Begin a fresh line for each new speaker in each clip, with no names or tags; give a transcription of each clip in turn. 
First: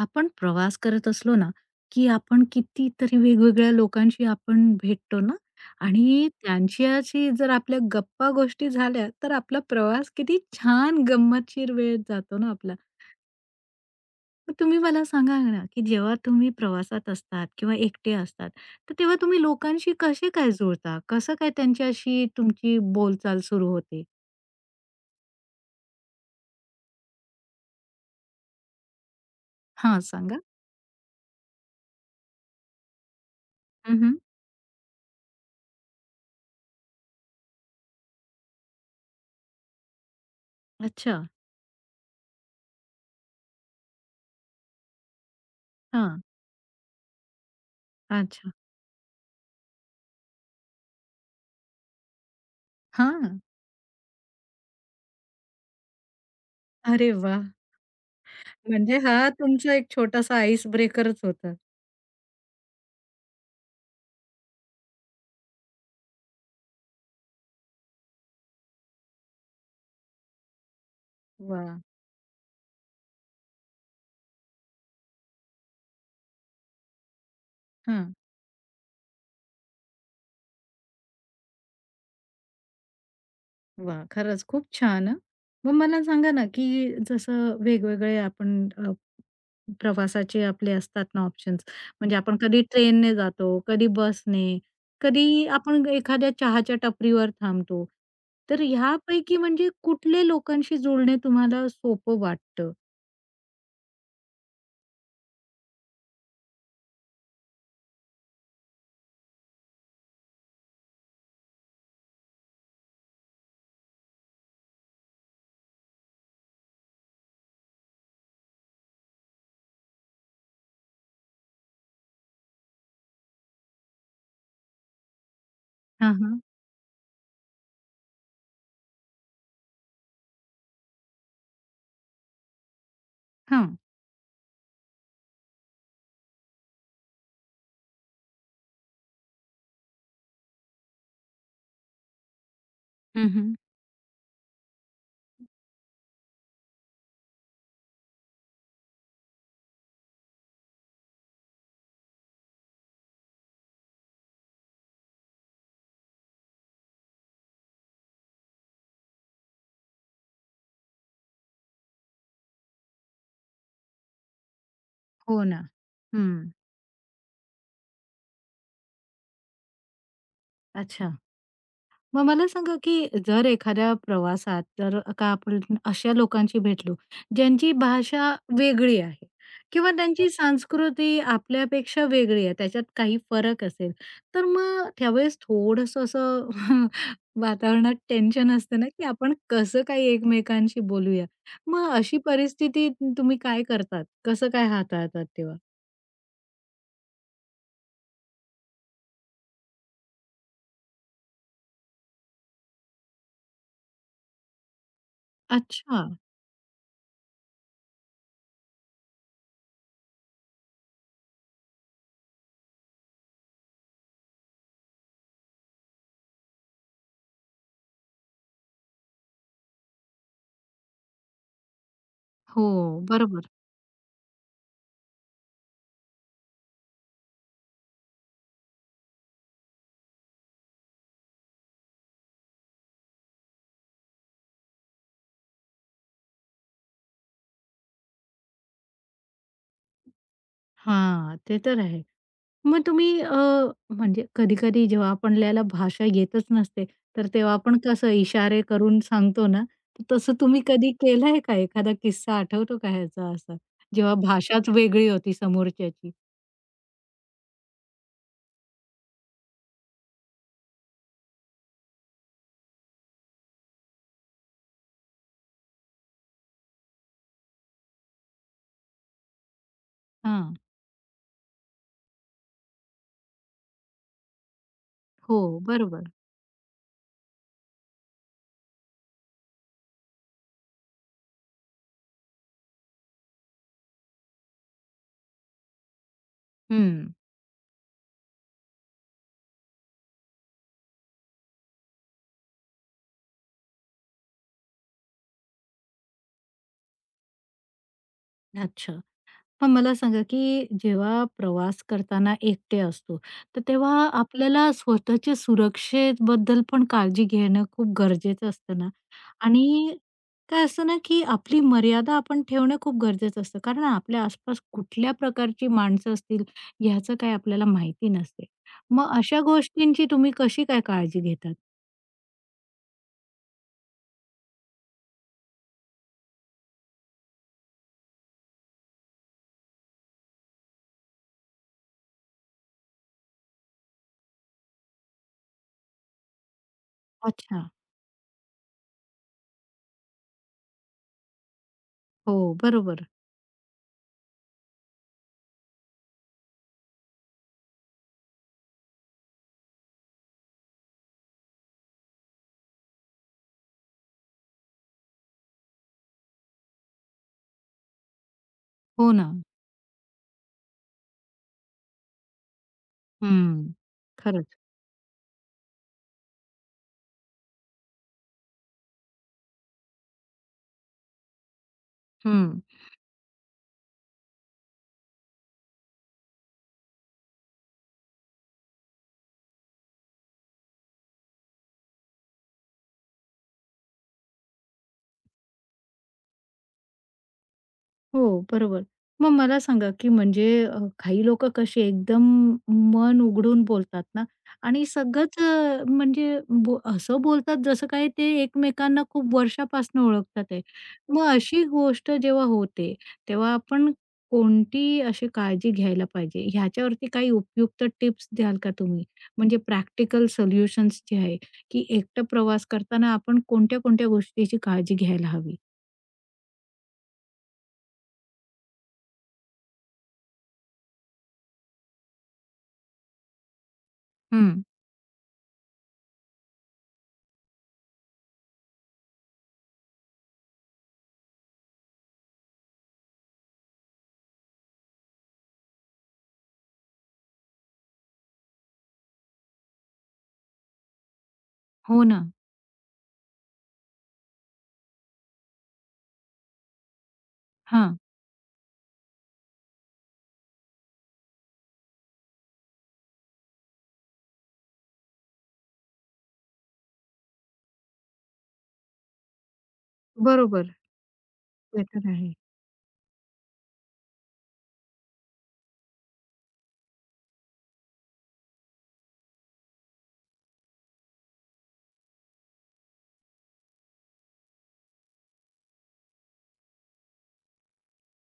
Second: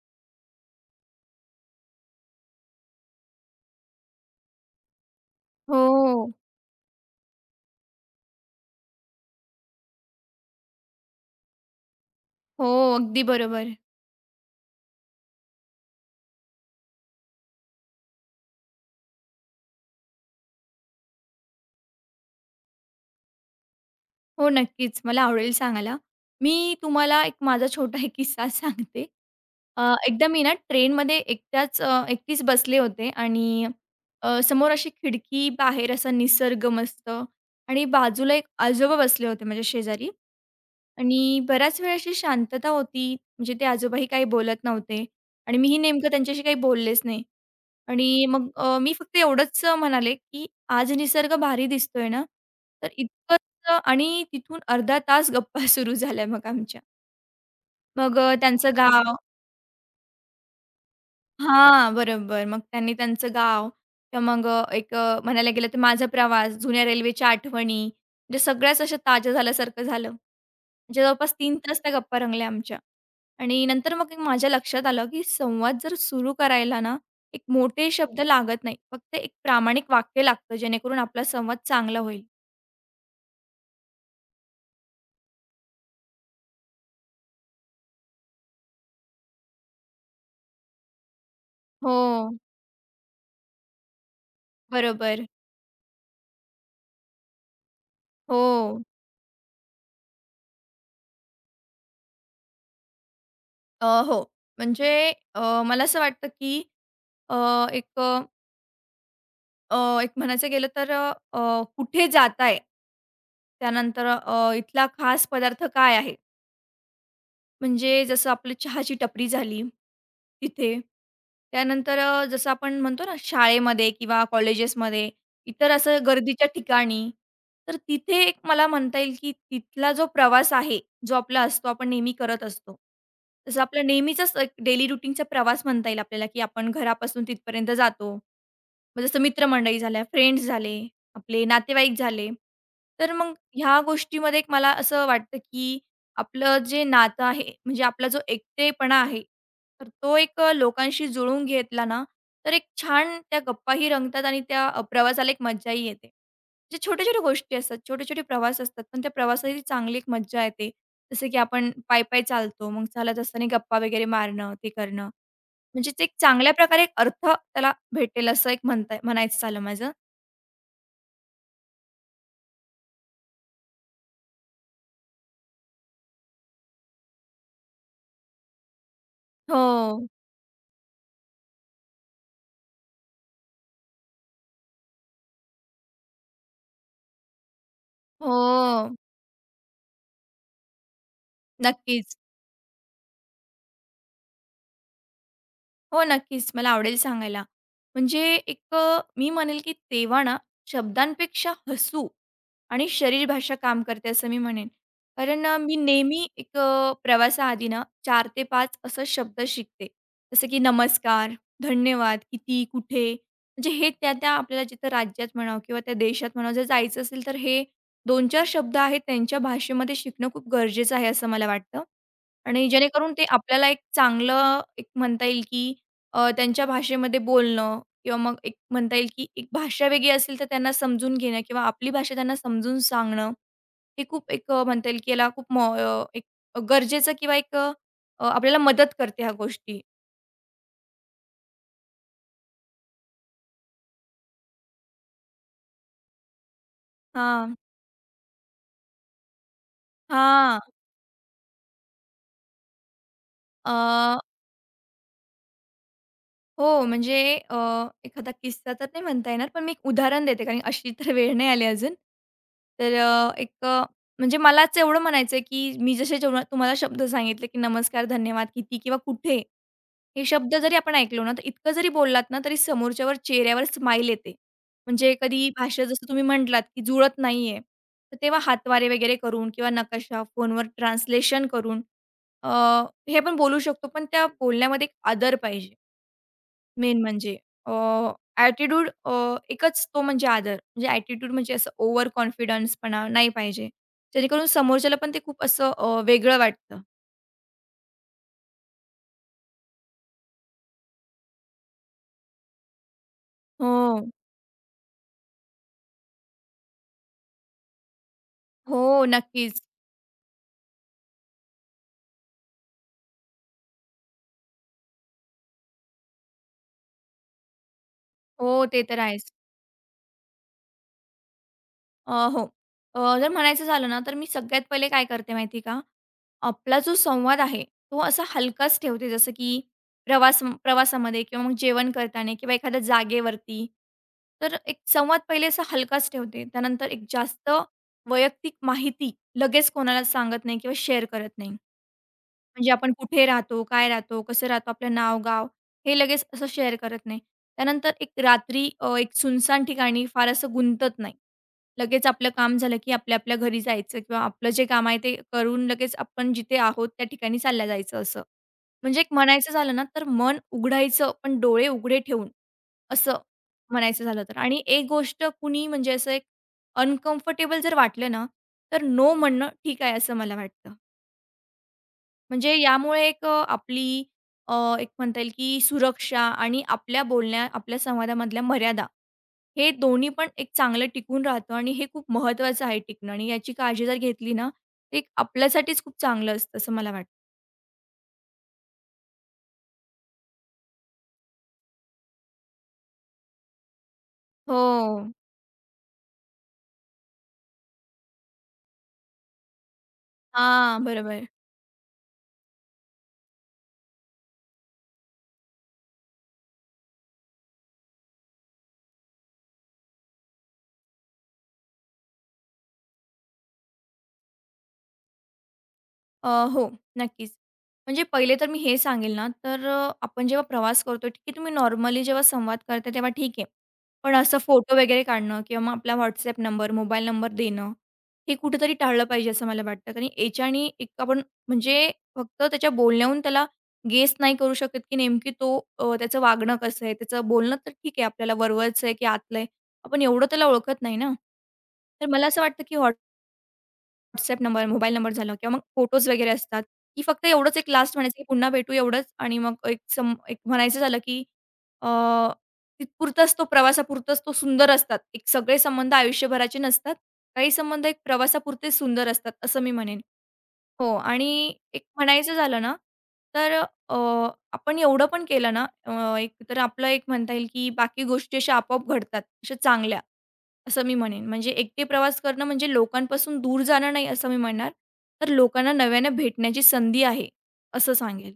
आपण प्रवास करत असलो ना, की आपण कितीतरी वेगवेगळ्या लोकांशी आपण भेटतो ना आणि
हो,
त्यांच्याशी जर आपल्या गप्पा-गोष्टी झाल्या, तर आपला प्रवास किती छान गंमतशीर वेळ जातो ना
हो.
आपला.
अगदी बरोबर.
मग तुम्ही मला सांगा ना, की जेव्हा तुम्ही प्रवासात असतात किंवा एकटे असतात, तर तेव्हा तुम्ही लोकांशी कसे काय जुळता? कसं काय त्यांच्याशी तुमची बोलचाल सुरू होते?
हो, नक्कीच. मला आवडेल सांगायला. मी तुम्हाला एक माझा छोटा एक किस्सा सांगते.
हां,
एकदा
सांगा.
मी ना ट्रेनमध्ये एकटीच बसले होते आणि
हं.
समोर अशी खिडकी, बाहेर असा निसर्ग मस्त आणि बाजूला एक आजोबा बसले होते माझ्या शेजारी
अच्छा.
आणि बराच वेळ अशी शांतता होती. म्हणजे ते आजोबाही काही बोलत नव्हते आणि मीही नेमकं
हां.
त्यांच्याशी काही बोललेच नाही. आणि मग
अच्छा.
मी फक्त एवढंच म्हणाले, की आज निसर्ग भारी दिसतोय ना, तर
हां.
इतकंच आणि तिथून अर्धा तास गप्पा सुरू झाल्या मग आमच्या.
अरे वाह!
मग त्यांचं
म्हणजे
गाव
हा तुमचा एक छोटासा आईस ब्रेकरच होता.
हां, बरोबर. मग त्यांनी त्यांचं गाव किंवा मग म्हणायला गेलं तर माझा प्रवास, जुन्या रेल्वेच्या आठवणी, म्हणजे सगळ्याच अशा ताज्या झाल्यासारखं झालं. म्हणजे जवळपास 3 तास
वाह!
त्या गप्पा रंगल्या आमच्या. आणि नंतर मग एक माझ्या लक्षात आलं, की संवाद जर सुरू करायला ना, एक मोठे
हां.
शब्द लागत नाही. फक्त एक प्रामाणिक वाक्य लागतं, जेणेकरून आपला संवाद चांगला होईल.
वाह! खरंच खूप छान हां. मग मला सांगा ना, की जसं वेगवेगळे आपण प्रवासाचे आपले असतात ना ऑप्शन्स,
हो,
म्हणजे आपण कधी ट्रेनने जातो, कधी बसने,
बरोबर.
कधी आपण एखाद्या चहाच्या टपरीवर थांबतो. तर
हो.
ह्यापैकी म्हणजे कुठले लोकांशी जुळणे तुम्हाला सोपं वाटतं?
हो. म्हणजे अ, मला असं वाटतं, की अ, एक एक म्हणायचं गेलं तर अ, अ, कुठे जाताय? त्यानंतर इथला खास पदार्थ काय आहे? म्हणजे जसं आपली चहाची टपरी झाली, तिथे. त्यानंतर जसं आपण म्हणतो ना शाळेमध्ये किंवा कॉलेजेसमध्ये, इतर असं
हां, हां.
गर्दीच्या ठिकाणी. तर तिथे एक मला म्हणता येईल, की तिथला जो प्रवास आहे, जो आपला असतो, आपण नेहमी करत असतो. जसं
हां.
आपला नेहमीचाच एक डेली रूटीनचा प्रवास म्हणता येईल आपल्याला, की आपण घरापासून तिथपर्यंत जातो. मग जसं मित्रमंडळी झाल्या, फ्रेंड्स झाले, आपले नातेवाईक झाले. तर मग
हं.
ह्या गोष्टीमध्ये एक मला असं वाटतं, की आपलं जे नातं आहे, म्हणजे आपला जो एकटेपणा आहे, तर तो एक लोकांशी जुळवून घेतला ना, तर एक छान त्या गप्पाही रंगतात आणि त्या प्रवासाला एक मज्जाही येते. जे छोट्या-छोट्या गोष्टी असतात, छोटे-छोटे प्रवास असतात, पण त्या प्रवासाची चांगली एक मज्जा येते. जसं की आपण पायी-पायी चालतो, मग चालत असताना गप्पा वगैरे मारणं, ते करणं.
हो ना.
म्हणजे ते एक
हं.
चांगल्या प्रकारे एक अर्थ त्याला भेटेल असं एक म्हणायचं झालं माझं.
अच्छा. मग मला सांगा, की जर एखाद्या प्रवासात जर का आपण अशा लोकांशी भेटलो, ज्यांची भाषा वेगळी आहे किंवा
हो.
त्यांची संस्कृती आपल्यापेक्षा वेगळी आहे, त्याच्यात काही फरक असेल, तर मग त्यावेळेस थोडंसं असं वातावरणात
हो.
टेन्शन असतं ना, की आपण कसं काय एकमेकांशी बोलूया? मग
नक्कीच.
अशी परिस्थिती तुम्ही काय करतात? कसं काय हाताळतात तेव्हा?
हो, नक्कीच. मला आवडेल सांगायला. म्हणजे एक मी म्हणेल की तेव्हा ना शब्दांपेक्षा हसू आणि शरीर भाषा काम करते असं मी म्हणेन. कारण मी
अच्छा.
नेहमी एक प्रवासाआधी ना 4 ते 5 असं शब्द शिकते. जसं की नमस्कार, धन्यवाद, किती, कुठे म्हणजे हे त्या-त्या आपल्याला जिथं राज्यात म्हणावं किंवा त्या देशात म्हणावं जर जायचं असेल तर हे 2-4 शब्द आहेत त्यांच्या भाषेमध्ये शिकणं खूप गरजेचं आहे असं मला वाटतं.
हो,
आणि जेणेकरून ते
बरोबर.
आपल्याला एक चांगलं एक म्हणता येईल, की त्यांच्या भाषेमध्ये बोलणं किंवा मग एक म्हणता येईल, की एक भाषा वेगळी असेल तर त्यांना समजून घेणं किंवा आपली भाषा त्यांना समजून सांगणं, हे खूप एक म्हणता येईल, की याला खूप एक गरजेचं किंवा एक आपल्याला मदत करते ह्या गोष्टी.
हां, ते तर आहे. मग तुम्ही म्हणजे कधी-कधी जेव्हा आपल्याला भाषा येतच नसते, तर तेव्हा
हां.
आपण कसं इशारे करून सांगतो ना, तर तसं
हां.
तुम्ही कधी केलंय का? एखादा किस्सा आठवतो का ह्याचा असा? जेव्हा भाषाच वेगळी होती समोरच्याची?
हो, म्हणजे अ, एखादा किस्सा तर नाही म्हणता येणार, पण मी एक उदाहरण देते, कारण अशी तर वेळ नाही आली अजून. तर म्हणजे मलाच एवढं म्हणायचं आहे, की मी जसे जेव्हा तुम्हाला शब्द सांगितले, की नमस्कार, धन्यवाद, किती किंवा कुठे हे
हां.
शब्द जरी आपण ऐकलो ना, तर इतकं जरी बोललात ना, तरी समोरच्यावर चेहऱ्यावर स्माईल येते. म्हणजे
हो,
कधी भाषा जसं
बरोबर.
तुम्ही म्हटलात, की जुळत नाही तर तेव्हा हातवारे वगैरे करून किंवा नकाशा फोनवर ट्रान्सलेशन करून अ, हे आपण बोलू शकतो, पण त्या बोलण्यामध्ये एक आदर पाहिजे. मेन
हं.
म्हणजे अ, ॲटिट्यूड एकच तो म्हणजे आदर. म्हणजे ॲटिट्यूड म्हणजे असं ओव्हर कॉन्फिडन्सपणा नाही पाहिजे. जेणेकरून समोरच्याला पण ते खूप असं वेगळं वाटतं.
अच्छा. मग मला सांगा, की जेव्हा प्रवास करताना एकटे असतो, तर तेव्हा
हो.
आपल्याला स्वतःच्या सुरक्षेबद्दल पण काळजी घेणं खूप गरजेचं असतं
हो,
ना?
नक्कीच.
आणि काय असतं ना, की आपली मर्यादा आपण ठेवणं खूप गरजेचं असतं. कारण आपल्या आसपास कुठल्या प्रकारची माणसं असतील, ह्याचं काही आपल्याला माहिती नसते.
हो, ते तर
मग
आहेच.
अशा गोष्टींची तुम्ही कशी काय काळजी घेतात?
हो. जर म्हणायचं झालं ना, तर मी सगळ्यात पहिले काय करते माहिती आहे का? आपला जो संवाद आहे, तो असा हलकाच ठेवते. जसं की प्रवासामध्ये किंवा मग जेवण करताना किंवा एखाद्या जागेवरती. तर एक संवाद पहिले असा हलकाच ठेवते. त्यानंतर एक जास्त
अच्छा.
वैयक्तिक माहिती लगेच कोणाला सांगत नाही किंवा शेअर करत नाही.
हो,
म्हणजे आपण
बरोबर.
कुठे राहतो, काय राहतो, कसं राहतो, आपलं नाव, गाव हे लगेच असं शेअर करत नाही. त्यानंतर एक रात्री एक सुनसान ठिकाणी फार असं गुंतत नाही. लगेच आपलं काम झालं, की आपल्या आपल्या घरी जायचं किंवा आपलं जे काम आहे ते करून लगेच आपण जिथे आहोत त्या ठिकाणी चालल्या जायचं असं. म्हणजे एक
हो ना.
म्हणायचं झालं ना, तर मन उघडायचं पण डोळे उघडे ठेवून, असं
हं.
म्हणायचं झालं तर.
खरंच.
आणि एक गोष्ट कुणी म्हणजे असं एक अनकम्फर्टेबल जर वाटलं ना, तर नो म्हणणं ठीक आहे असं मला वाटतं. म्हणजे
हं.
यामुळे एक आपली अ, एक म्हणता येईल की सुरक्षा आणि आपल्या बोलण्या आपल्या संवादामधल्या मर्यादा हे दोन्ही पण एक चांगलं टिकून राहतं आणि हे खूप महत्त्वाचं आहे टिकणं आणि याची काळजी जर घेतली ना, ते एक आपल्यासाठीच खूप चांगलं असतं असं मला वाटतं.
हो, बरोबर. मग मला सांगा, की म्हणजे काही लोकं कसे एकदम मन उघडून बोलतात ना
हो.
आणि सगळंच अ, म्हणजे बो असं बोलतात जसं काही ते एकमेकांना खूप वर्षापासून ओळखतात आहे.
हां, बरोबर.
मग अशी गोष्ट जेव्हा होते, तेव्हा आपण कोणती अशी काळजी घ्यायला पाहिजे? ह्याच्यावरती काही उपयुक्त टिप्स द्याल का तुम्ही? म्हणजे प्रॅक्टिकल सोल्युशन्स जे आहे, की एकटं प्रवास करताना आपण कोणत्या-कोणत्या गोष्टीची काळजी घ्यायला हवी?
हो, नक्कीच. म्हणजे पहिले तर मी हे सांगेल ना, तर आपण जेव्हा प्रवास करतो, ठीक आहे, तुम्ही नॉर्मली जेव्हा संवाद करता तेव्हा ठीक आहे. पण असं
हं.
फोटो वगैरे काढणं किंवा मग आपला WhatsApp नंबर, मोबाईल नंबर देणं, हे कुठेतरी टाळलं पाहिजे असं मला वाटतं. कारण याच्याने एक आपण म्हणजे फक्त त्याच्या बोलण्याहून त्याला गेस नाही करू शकत, की नेमकी तो त्याचं वागणं कसं आहे, त्याचं बोलणं तर ठीक आहे, आपल्याला वरवरचं आहे की आतलं आहे. आपण एवढं त्याला ओळखत नाही ना.
हो
तर
ना.
मला असं वाटतं की WhatsApp नंबर, मोबाईल नंबर झाला किंवा मग फोटोज वगैरे असतात, की फक्त एवढंच एक लास्ट
हां.
म्हणायचं, की पुन्हा भेटू एवढंच आणि मग एक सम एक म्हणायचं झालं, की अ, तिथपुरताच तो प्रवासापुरताच तो सुंदर असतात. एक सगळे संबंध आयुष्यभराचे नसतात. काही संबंध एक प्रवासापुरतेच सुंदर असतात, असं मी म्हणेन.
बरोबर.
हो आणि एक
ते तर आहे.
म्हणायचं झालं ना, तर अ, आपण एवढं पण केलं ना, एक तर आपलं एक म्हणता येईल, की बाकी गोष्टी अशा आपोआप घडतात, अशा चांगल्या. असं मी म्हणेन. म्हणजे एकटे प्रवास करणं म्हणजे लोकांपासून दूर जाणं नाही असं मी म्हणणार, तर लोकांना नव्याने भेटण्याची संधी आहे, असं सांगेल.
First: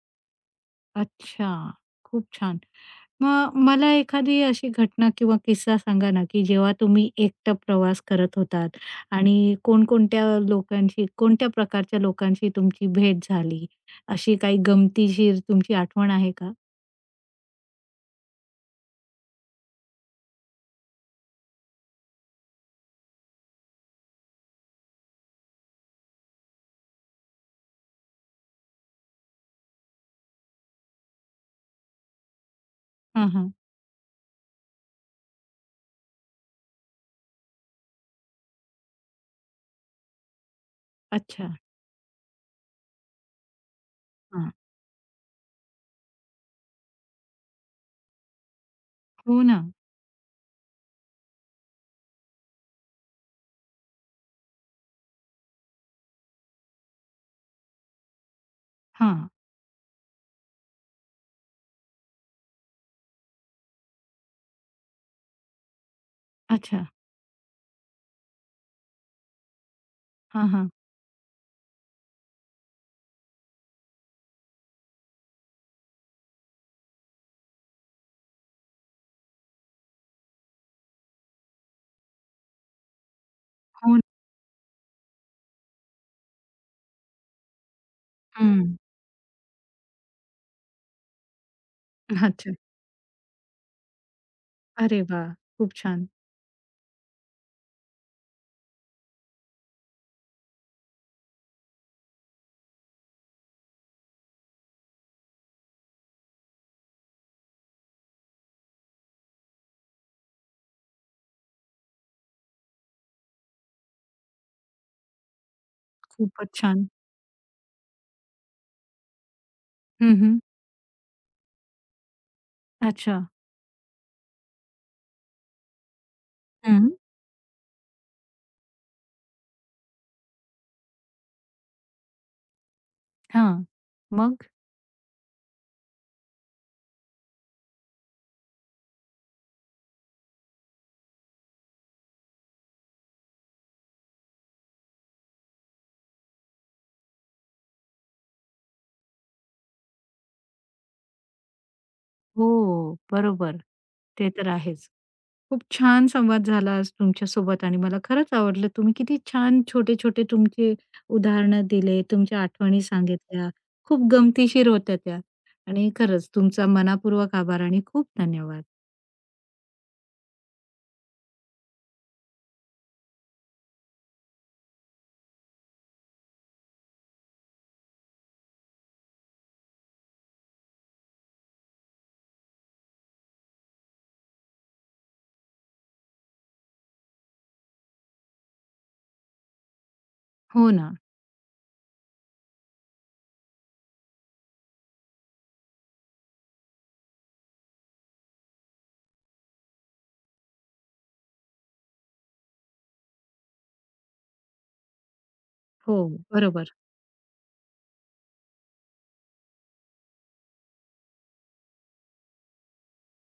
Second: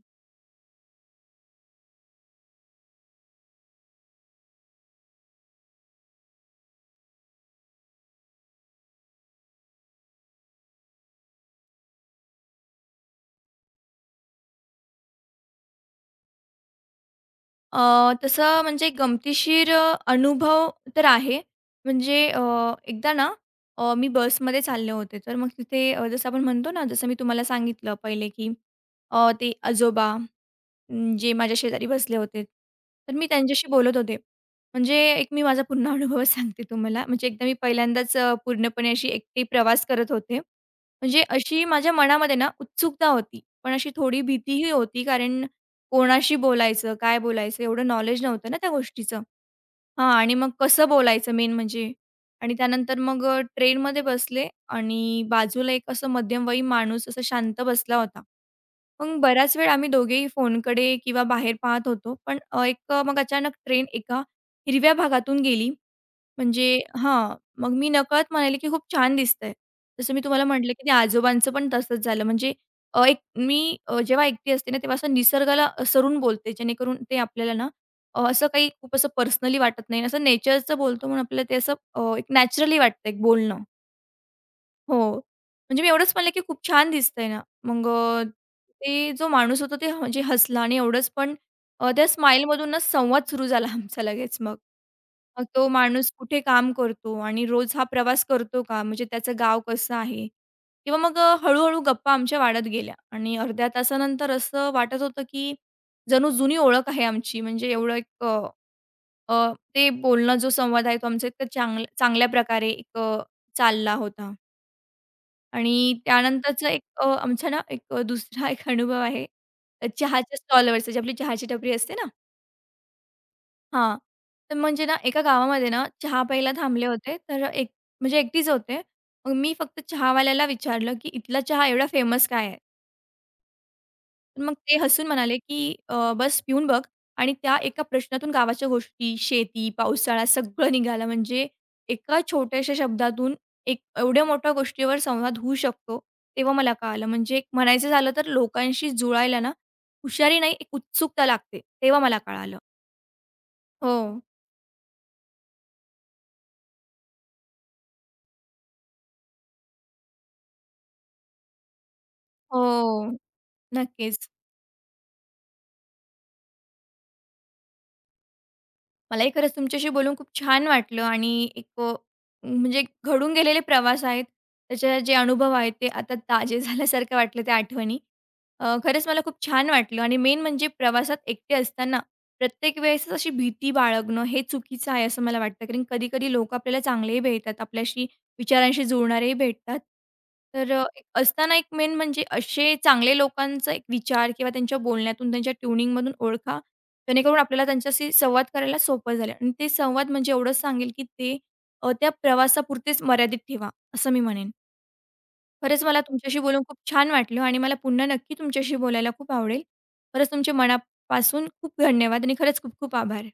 अच्छा. खूप छान. मग मला एखादी अशी घटना किंवा किस्सा सांगा ना, की जेव्हा तुम्ही एकटा प्रवास करत होतात आणि कोणकोणत्या लोकांशी, कोणत्या प्रकारच्या लोकांशी तुमची भेट झाली? अशी काही गमतीशीर तुमची आठवण आहे का?
तसं म्हणजे गमतीशीर अनुभव तर आहे. म्हणजे एकदा ना मी बसमध्ये चालले होते, तर मग तिथे जसं आपण म्हणतो ना, जसं मी तुम्हाला सांगितलं पहिले, की ते आजोबा जे माझ्या शेजारी बसले होते. तर मी
हां, हां.
त्यांच्याशी बोलत होते. म्हणजे एक मी माझा पूर्ण अनुभव सांगते तुम्हाला. म्हणजे एकदा मी पहिल्यांदाच पूर्णपणे अशी एकटी प्रवास करत होते. म्हणजे
अच्छा.
अशी माझ्या मनामध्ये ना उत्सुकता होती, पण अशी थोडी
हां.
भीतीही होती, कारण कोणाशी बोलायचं, काय बोलायचं एवढं नॉलेज नव्हतं ना त्या गोष्टीचं.
हो ना.
हां आणि मग कसं बोलायचं मेन म्हणजे. आणि त्यानंतर मग ट्रेनमध्ये बसले आणि बाजूला एक असं मध्यमवयीन माणूस असा शांत बसला होता. मग
हां.
बराच वेळ आम्ही दोघेही फोनकडे किंवा बाहेर पाहत होतो. पण मग अचानक ट्रेन एका हिरव्या भागातून गेली. म्हणजे
अच्छा.
हां, मग मी नकळत म्हणाले, की खूप छान दिसतंय. जसं मी तुम्हाला
हां, हां.
म्हटलं, की ते आजोबांचं पण तसंच झालं. म्हणजे अ, एक मी अ, जेव्हा एकटी असते ना, तेव्हा असं निसर्गाला सरून बोलते. जेणेकरून ते आपल्याला ना असं काही खूप असं पर्सनली वाटत नाही. असं नेचरचं बोलतो म्हणून आपल्याला ते असं एक नॅचरली वाटतं एक बोलणं.
हो ना.
हो. म्हणजे मी एवढंच म्हणलं, की खूप छान दिसतंय ना. मग
हं.
ते जो माणूस होता ते म्हणजे हसला आणि एवढंच पण त्या
अच्छा.
स्माईलमधूनच संवाद सुरू झाला आमचा लगेच मग.
अरे वाह!
मग तो
खूप छान.
माणूस कुठे काम करतो आणि रोज हा प्रवास करतो का? म्हणजे त्याचं गाव कसं आहे? किंवा मग हळू गप्पा आमच्या वाढत गेल्या आणि अर्ध्या तासानंतर असं वाटत होतं, की जणू जुनी ओळख आहे आमची. म्हणजे एवढं ते बोलणं जो संवाद आहे तो आमचा इतका चांगल्या प्रकारे एक चालला होता. आणि
खूपच
त्यानंतरचं
छान.
आमचा ना दुसरा एक अनुभव आहे.
हं,
चहाच्या
हं.
स्टॉलवरचा, जी आपली चहाची टपरी असते ना
अच्छा.
हां. तर म्हणजे ना एका गावामध्ये ना चहा प्यायला थांबले
हं.
होते. तर एक म्हणजे एकटीच होते. मग मी फक्त चहावाल्याला विचारलं, की "इथला चहा एवढा फेमस काय आहे?"
हां. मग?
मग ते हसून म्हणाले, की बस पिऊन बघ" आणि त्या एका प्रश्नातून गावाच्या गोष्टी, शेती, पावसाळा सगळं निघालं. म्हणजे एका छोट्याशा शब्दातून एक एवढ्या मोठ्या गोष्टीवर संवाद होऊ शकतो, तेव्हा मला कळालं. म्हणजे एक म्हणायचं झालं तर लोकांशी जुळायला ना, हुशारी नाही, एक उत्सुकता लागते. तेव्हा मला कळालं.
हो, बरोबर.
हो.
ते तर आहेच. खूप छान संवाद झाला आज तुमच्यासोबत आणि मला खरंच आवडलं. तुम्ही किती छान छोटे-छोटे तुमचे उदाहरणं दिले, तुमच्या आठवणी
हो.
सांगितल्या. खूप
नक्कीच.
गमतीशीर होत्या त्या आणि खरंच तुमचा मनापूर्वक आभार आणि खूप धन्यवाद.
मलाही खरंच तुमच्याशी बोलून खूप छान वाटलं आणि म्हणजे घडून गेलेले प्रवास आहेत, त्याचे जे अनुभव आहेत ते आता ताजे झाल्यासारखं वाटलं त्या आठवणी. खरंच मला खूप छान वाटलं आणि मेन म्हणजे प्रवासात एकटे असताना प्रत्येक वेळेसच अशी भीती बाळगणं हे चुकीचं आहे असं मला वाटतं. कारण कधी-कधी लोकं आपल्याला चांगलेही भेटतात, आपल्याशी विचारांशी जुळणारेही भेटतात.
हो
तर
ना.
एक असताना एक मेन म्हणजे असे चांगले लोकांचा एक विचार किंवा त्यांच्या बोलण्यातून, त्यांच्या ट्युनिंगमधून ओळखा जेणेकरून आपल्याला त्यांच्याशी संवाद करायला सोपं झालं आणि ते संवाद म्हणजे एवढंच सांगेल, की ते त्या प्रवासापुरतेच मर्यादित ठेवा, असं मी म्हणेन. खरंच
हो,
मला तुमच्याशी बोलून
बरोबर.
खूप छान वाटलं आणि मला पुन्हा नक्की तुमच्याशी बोलायला खूप आवडेल. खरंच तुमचे मनापासून खूप धन्यवाद आणि खरंच खूप खूप आभार.